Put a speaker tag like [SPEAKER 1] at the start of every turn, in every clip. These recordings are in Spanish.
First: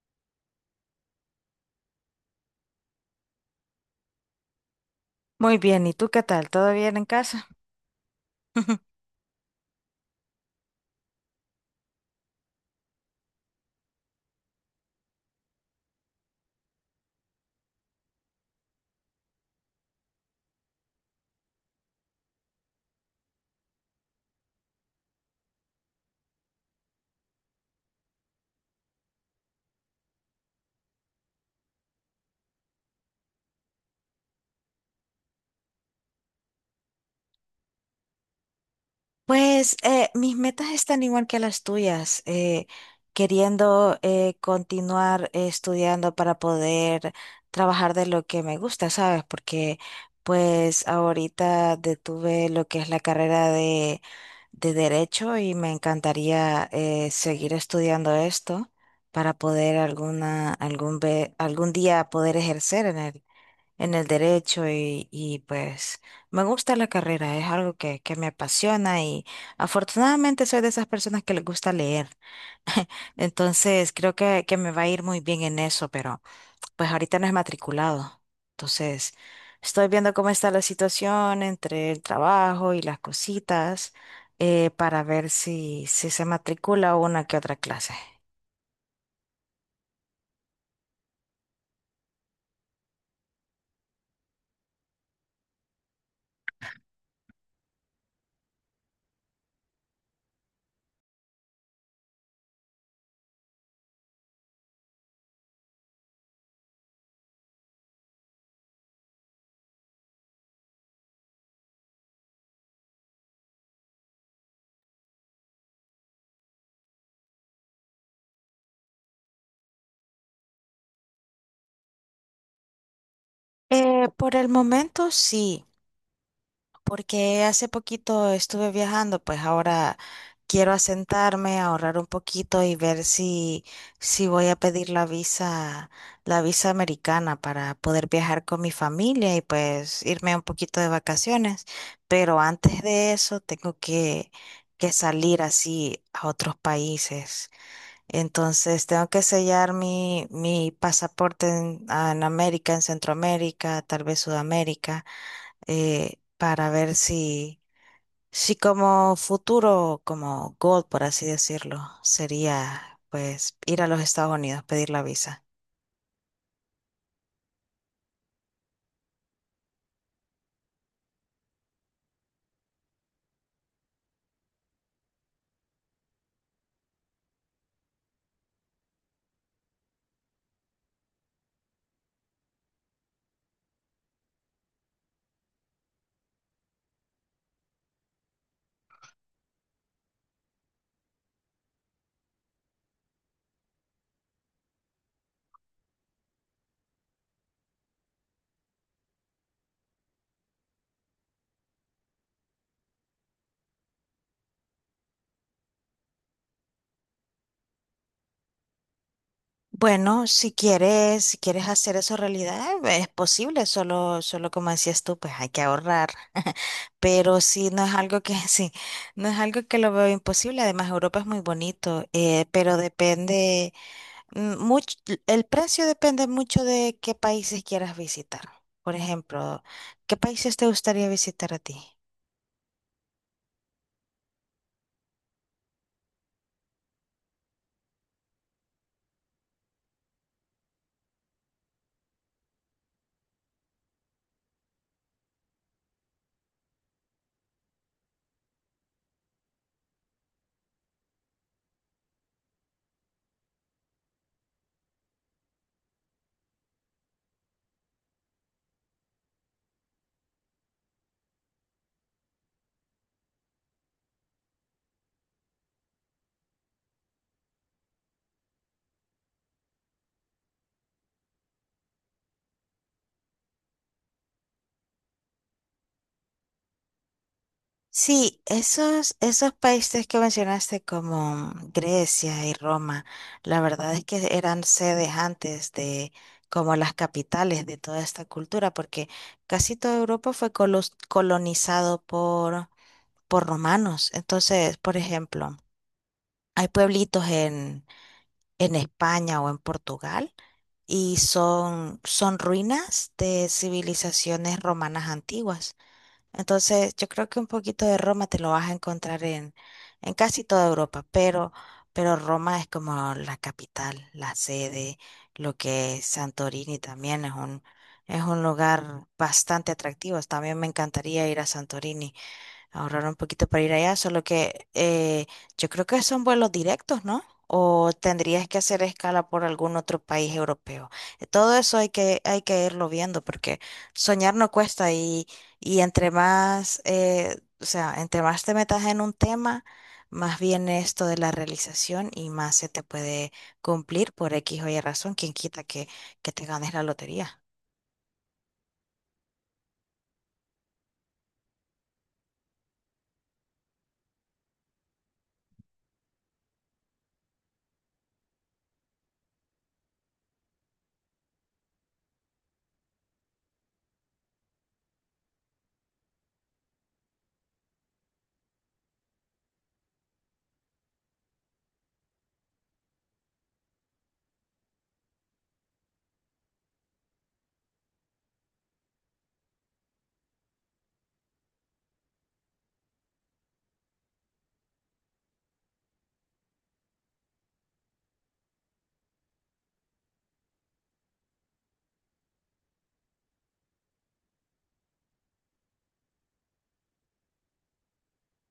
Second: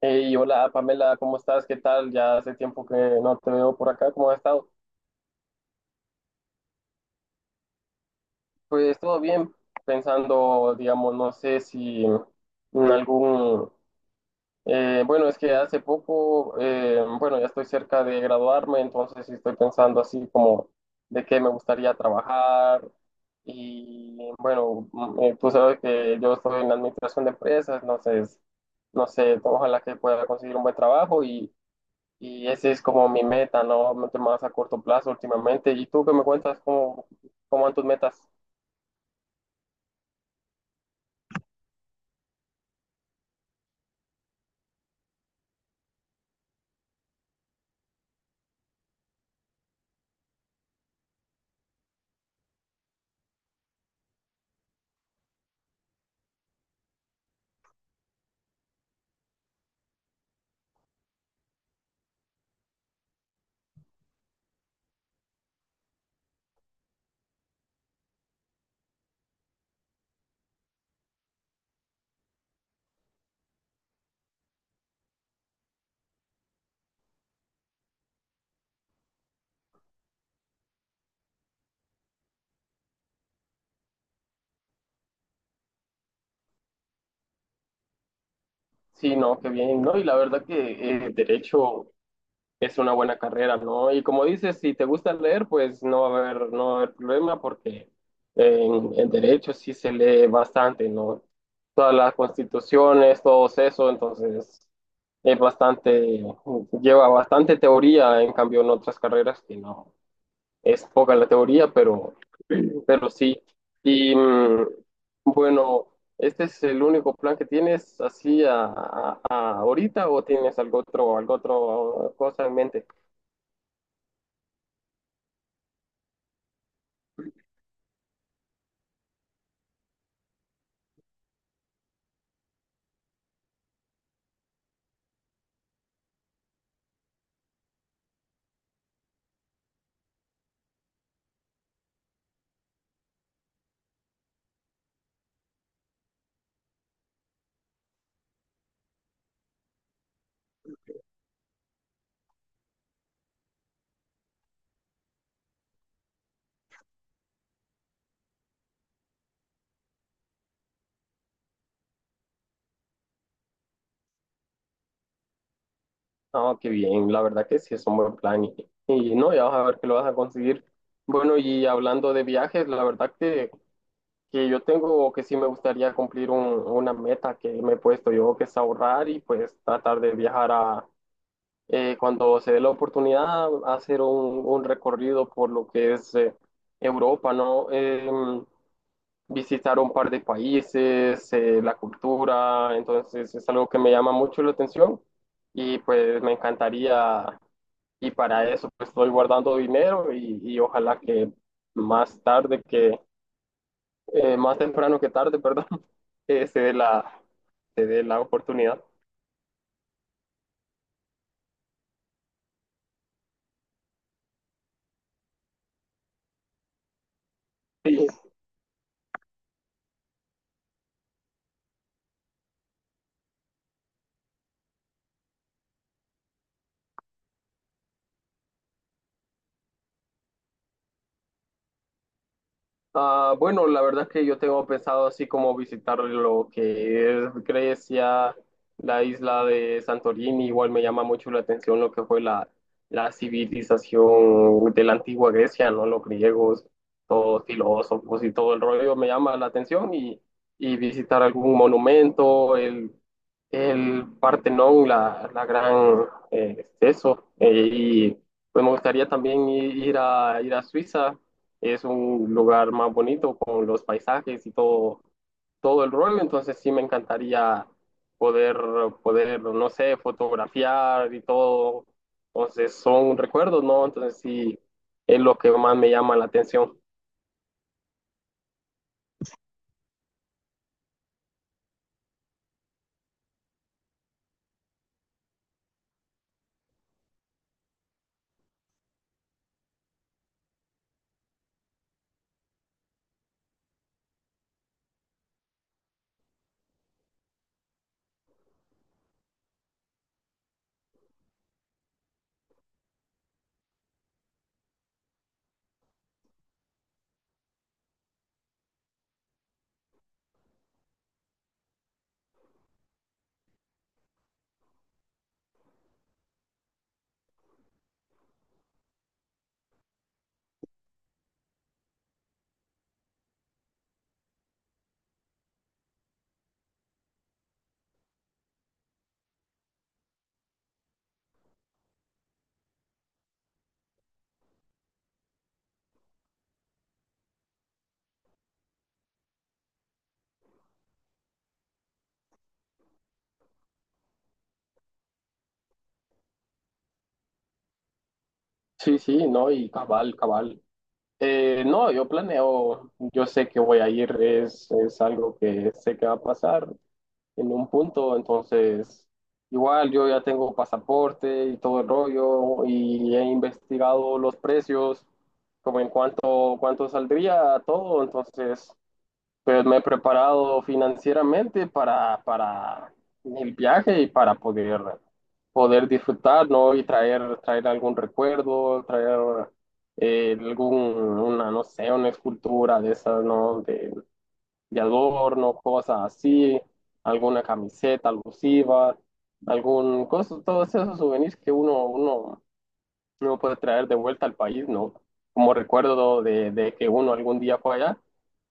[SPEAKER 1] Hey, hola Pamela, ¿cómo estás? ¿Qué tal? Ya hace tiempo que no te veo por acá, ¿cómo has estado?
[SPEAKER 2] Muy bien, ¿y tú qué tal? ¿Todo bien en casa?
[SPEAKER 1] Pues todo bien, pensando, digamos, no sé si en algún... bueno, es que hace poco, bueno, ya estoy cerca de graduarme, entonces sí estoy pensando así como de qué me gustaría trabajar y bueno, tú sabes que yo estoy en la administración de empresas, entonces, no sé, ojalá que pueda conseguir un buen trabajo. Y ese es como mi meta, ¿no? Más a corto plazo últimamente. ¿Y tú qué me cuentas? ¿Cómo van tus metas?
[SPEAKER 2] Pues mis metas están igual que las tuyas, queriendo continuar estudiando para poder trabajar de lo que me gusta, ¿sabes? Porque pues ahorita detuve lo que es la carrera de derecho y me encantaría seguir estudiando esto para poder algún día poder ejercer en el derecho y pues me gusta la carrera, es algo que me apasiona y afortunadamente soy de esas personas que les gusta leer, entonces creo que me va a ir muy bien en eso, pero pues ahorita no es matriculado, entonces estoy viendo cómo está la situación entre el trabajo y las cositas para ver si se matricula una que otra clase.
[SPEAKER 1] Sí, no, qué bien, ¿no? Y la verdad que derecho es una buena carrera, ¿no? Y como dices, si te gusta leer, pues no va a haber problema porque en derecho sí se lee bastante, ¿no? Todas las constituciones, todo eso, entonces es bastante, lleva bastante teoría, en cambio en otras carreras que no. Es poca la teoría, pero sí. Y mm, bueno, ¿Este es el único plan que tienes así a ahorita o tienes algo otro cosa en mente?
[SPEAKER 2] Por el momento sí. Porque hace poquito estuve viajando, pues ahora quiero asentarme, ahorrar un poquito y ver si voy a pedir la visa americana para poder viajar con mi familia y pues irme un poquito de vacaciones. Pero antes de eso tengo que salir así a otros países. Entonces tengo que sellar mi pasaporte en América, en Centroamérica, tal vez Sudamérica para ver si, si como futuro, como goal, por así decirlo, sería pues ir a los Estados Unidos, pedir la visa.
[SPEAKER 1] Ah, qué bien, la verdad que sí es un buen plan y no, ya vas a ver que lo vas a conseguir. Bueno, y hablando de viajes, la verdad que yo tengo o que sí me gustaría cumplir una meta que me he puesto yo, que es ahorrar y pues tratar de viajar a, cuando se dé la oportunidad, hacer un recorrido por lo que es Europa, ¿no? Visitar un par de países, la cultura, entonces es algo que me llama mucho la atención y pues me encantaría, y para eso pues estoy guardando dinero y ojalá que más tarde que, más temprano que tarde, perdón, eh, se dé la, se dé la oportunidad.
[SPEAKER 2] Bueno, si quieres, si quieres hacer eso realidad, es posible, solo, solo como decías tú, pues hay que ahorrar. Pero sí, no es
[SPEAKER 1] Sí.
[SPEAKER 2] algo que, sí, no es algo que lo veo imposible. Además, Europa es muy bonito, pero depende. Mm, much- el precio depende mucho de qué países quieras visitar. Por ejemplo, ¿qué países te gustaría visitar a ti?
[SPEAKER 1] Ah, bueno, la verdad es que yo tengo pensado así como visitar lo que es Grecia, la isla de Santorini, igual me llama mucho la atención lo que fue la civilización de la antigua Grecia, ¿no? Los griegos, todos filósofos y todo el rollo me llama la atención y visitar algún monumento, el Partenón, la gran y pues me gustaría también ir a Suiza, es un lugar más bonito con los paisajes y todo, todo el rollo, entonces sí me encantaría poder, poder, no sé, fotografiar y todo, entonces son recuerdos, ¿no? Entonces sí, es lo que más me llama la atención.
[SPEAKER 2] Sí, esos, esos países que mencionaste como Grecia y Roma, la verdad es que eran sedes antes de como las capitales de toda esta cultura, porque casi toda Europa fue colonizado por romanos. Entonces, por ejemplo, hay pueblitos en España o en Portugal y son, son ruinas de civilizaciones romanas antiguas. Entonces, yo creo que un poquito de Roma te lo vas a encontrar en casi toda Europa, pero Roma es como la capital, la sede, lo que es Santorini también es un lugar bastante atractivo. También me encantaría ir a Santorini, ahorrar un poquito para ir allá, solo que yo creo que son vuelos directos, ¿no? O tendrías que hacer escala por algún otro país europeo. Todo eso hay que irlo viendo porque soñar no cuesta y entre más, o sea, entre más te metas en un tema, más viene esto de la realización y más se te puede cumplir por X o Y razón, quien quita que te ganes la lotería.
[SPEAKER 1] Sí, sí, no, y cabal, cabal. No, yo planeo, yo sé que voy a ir, es algo que sé que va a pasar, en un punto, entonces igual yo ya tengo pasaporte y todo el rollo y he investigado los precios, como en cuánto, cuánto saldría todo, entonces pues me he preparado financieramente para el viaje y para poder, poder disfrutar, ¿no? Y traer, traer algún recuerdo, traer algún, una, no sé, una escultura de esas, ¿no? De adorno, cosas así, alguna camiseta alusiva, algún coso, todos esos souvenirs que uno, uno no puede traer de vuelta al país, ¿no? Como recuerdo de que uno algún día fue allá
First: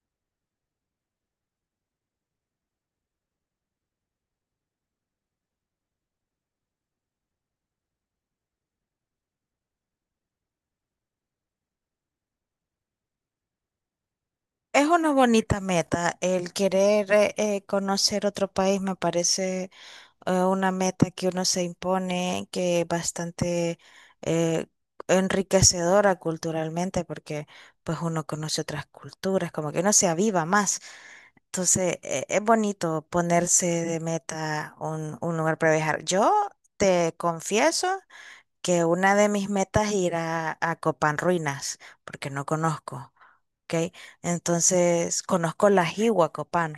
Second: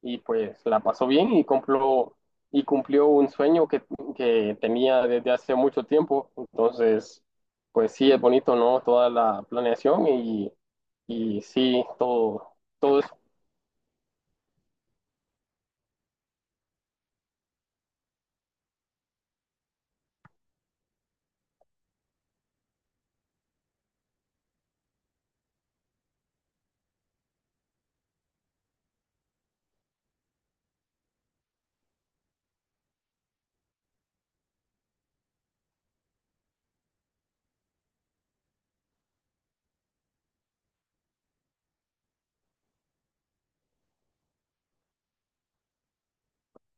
[SPEAKER 1] y pues la pasó bien y cumplió un sueño que tenía desde hace mucho tiempo. Entonces, pues sí, es bonito, ¿no? Toda la planeación y sí, todo. Todo.
[SPEAKER 2] Es una bonita meta. El querer conocer otro país me parece una meta que uno se impone que es bastante eh, enriquecedora culturalmente porque pues uno conoce otras culturas, como que uno se aviva más. Entonces es bonito ponerse de meta un lugar para viajar. Yo te confieso que una de mis metas es ir a Copán Ruinas porque no conozco. ¿Ok? Entonces, conozco la Jiwa Copán,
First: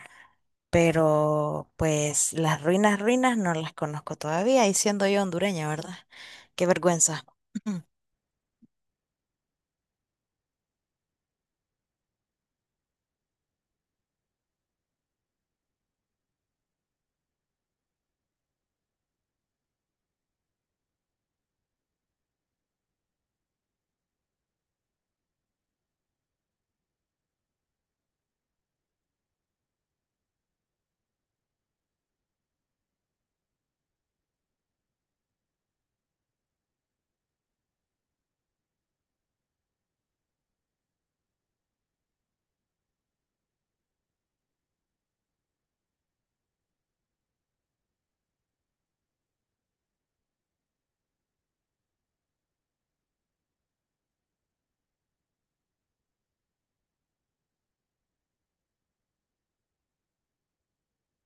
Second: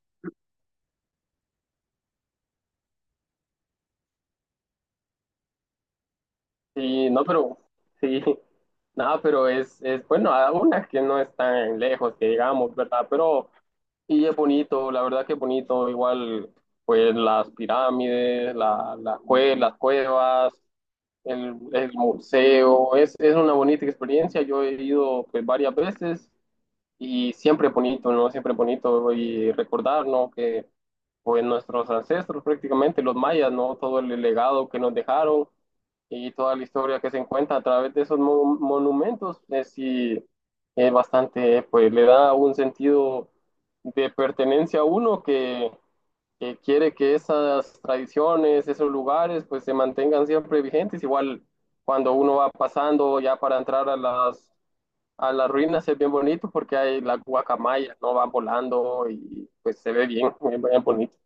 [SPEAKER 2] pero pues las ruinas, ruinas no las conozco todavía, y siendo yo hondureña, ¿verdad? Qué
[SPEAKER 1] Sí, no,
[SPEAKER 2] vergüenza.
[SPEAKER 1] pero sí, nada, pero es bueno, a unas que no están lejos, que digamos, ¿verdad? Pero, y es bonito, la verdad que es bonito, igual, pues las pirámides, las cuevas, el museo, es una bonita experiencia, yo he ido pues varias veces y siempre bonito, ¿no? Siempre bonito y recordar, ¿no? Que pues nuestros ancestros prácticamente, los mayas, ¿no? Todo el legado que nos dejaron y toda la historia que se encuentra a través de esos monumentos es, sí, es bastante, pues le da un sentido de pertenencia a uno que quiere que esas tradiciones, esos lugares, pues se mantengan siempre vigentes. Igual cuando uno va pasando ya para entrar a las ruinas es bien bonito porque hay las guacamayas, ¿no? Van volando y pues se ve bien, bien, bien bonito.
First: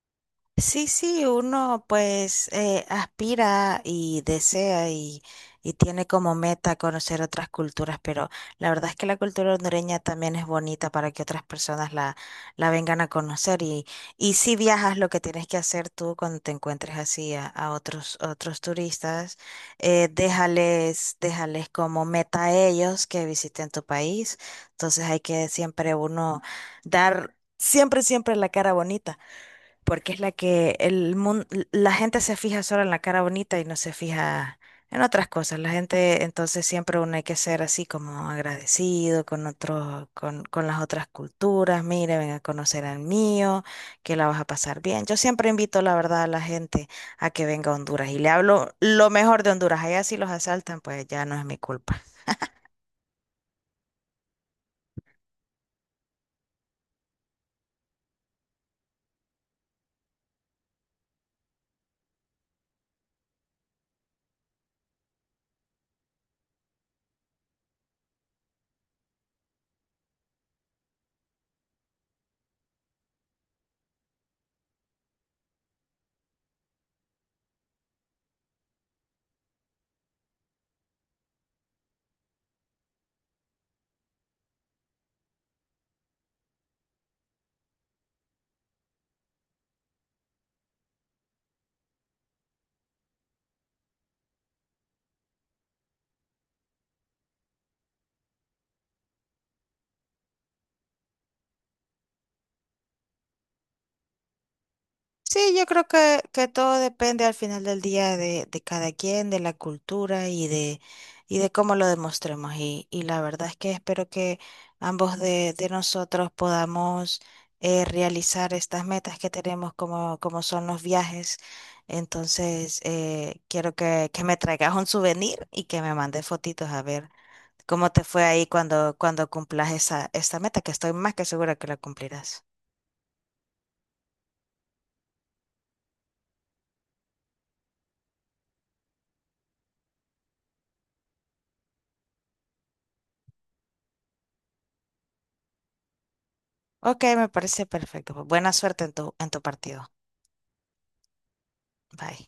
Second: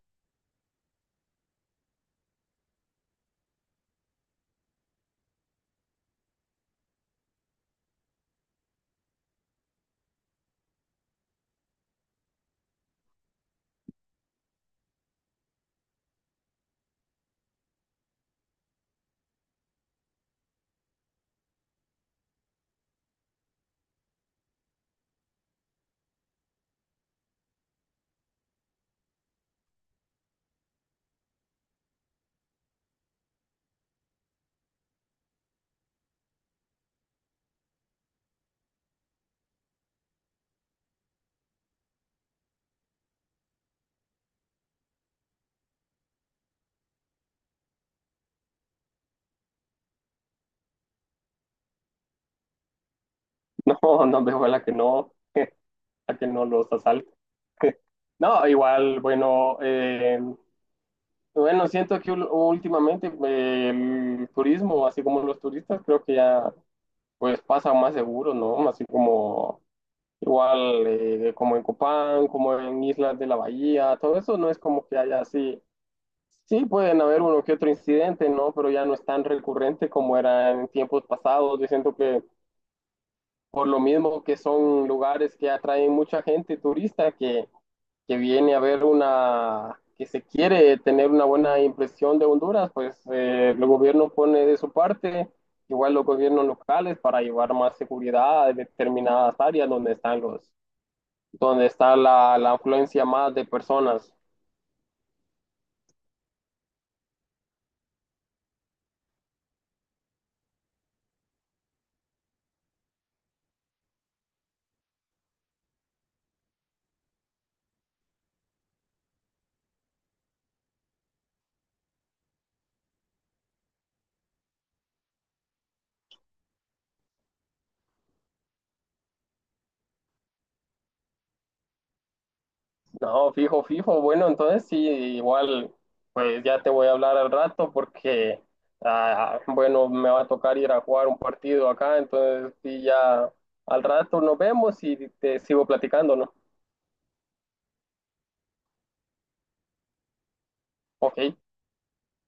[SPEAKER 2] Sí, sí, uno pues aspira y desea y tiene como meta conocer otras culturas, pero la verdad es que la cultura hondureña también es bonita para que otras personas la vengan a conocer y si viajas lo que tienes que hacer tú cuando te encuentres así a otros, otros turistas, déjales, déjales como meta a ellos que visiten tu país, entonces hay que siempre uno dar siempre, siempre la cara bonita porque es la que el mundo, la gente se fija solo en la cara bonita y no se fija en otras cosas. La gente, entonces siempre uno hay que ser así como agradecido con otros, con las otras culturas. Mire, ven a conocer al mío, que la vas a pasar bien. Yo siempre invito, la verdad, a la gente a que venga a Honduras y le hablo lo mejor de Honduras. Allá si los asaltan, pues ya no es mi culpa.
[SPEAKER 1] No, no veo a la que no, a que no los asalte. No, igual, bueno, bueno, siento que últimamente el turismo, así como los turistas, creo que ya pues pasan más seguros, ¿no? Así como igual como en Copán, como en Islas de la Bahía, todo eso no es como que haya así. Sí, pueden haber uno que otro incidente, ¿no? Pero ya no es tan recurrente como era en tiempos pasados. Yo siento que por lo mismo que son lugares que atraen mucha gente turista que viene a ver una, que se quiere tener una buena impresión de Honduras, pues el gobierno pone de su parte, igual los gobiernos locales para llevar más seguridad a determinadas áreas donde están los, donde está la afluencia más de personas.
[SPEAKER 2] Sí, yo creo que todo depende al final del día de cada quien, de la cultura y de cómo lo demostremos. Y la verdad es que espero que ambos de nosotros podamos realizar estas metas que tenemos como, como son los viajes. Entonces, quiero que me traigas un souvenir y que me mandes fotitos a ver cómo te fue ahí cuando, cuando cumplas esa, esta meta, que estoy más que segura que la cumplirás.
[SPEAKER 1] No, fijo, fijo. Bueno, entonces sí, igual, pues ya te voy a hablar al rato porque, ah, bueno, me va a tocar ir a jugar un partido acá, entonces sí, ya al rato nos vemos y te sigo platicando, ¿no?
[SPEAKER 2] Ok, me parece perfecto. Buena suerte en tu partido.
[SPEAKER 1] Ok.
[SPEAKER 2] Bye.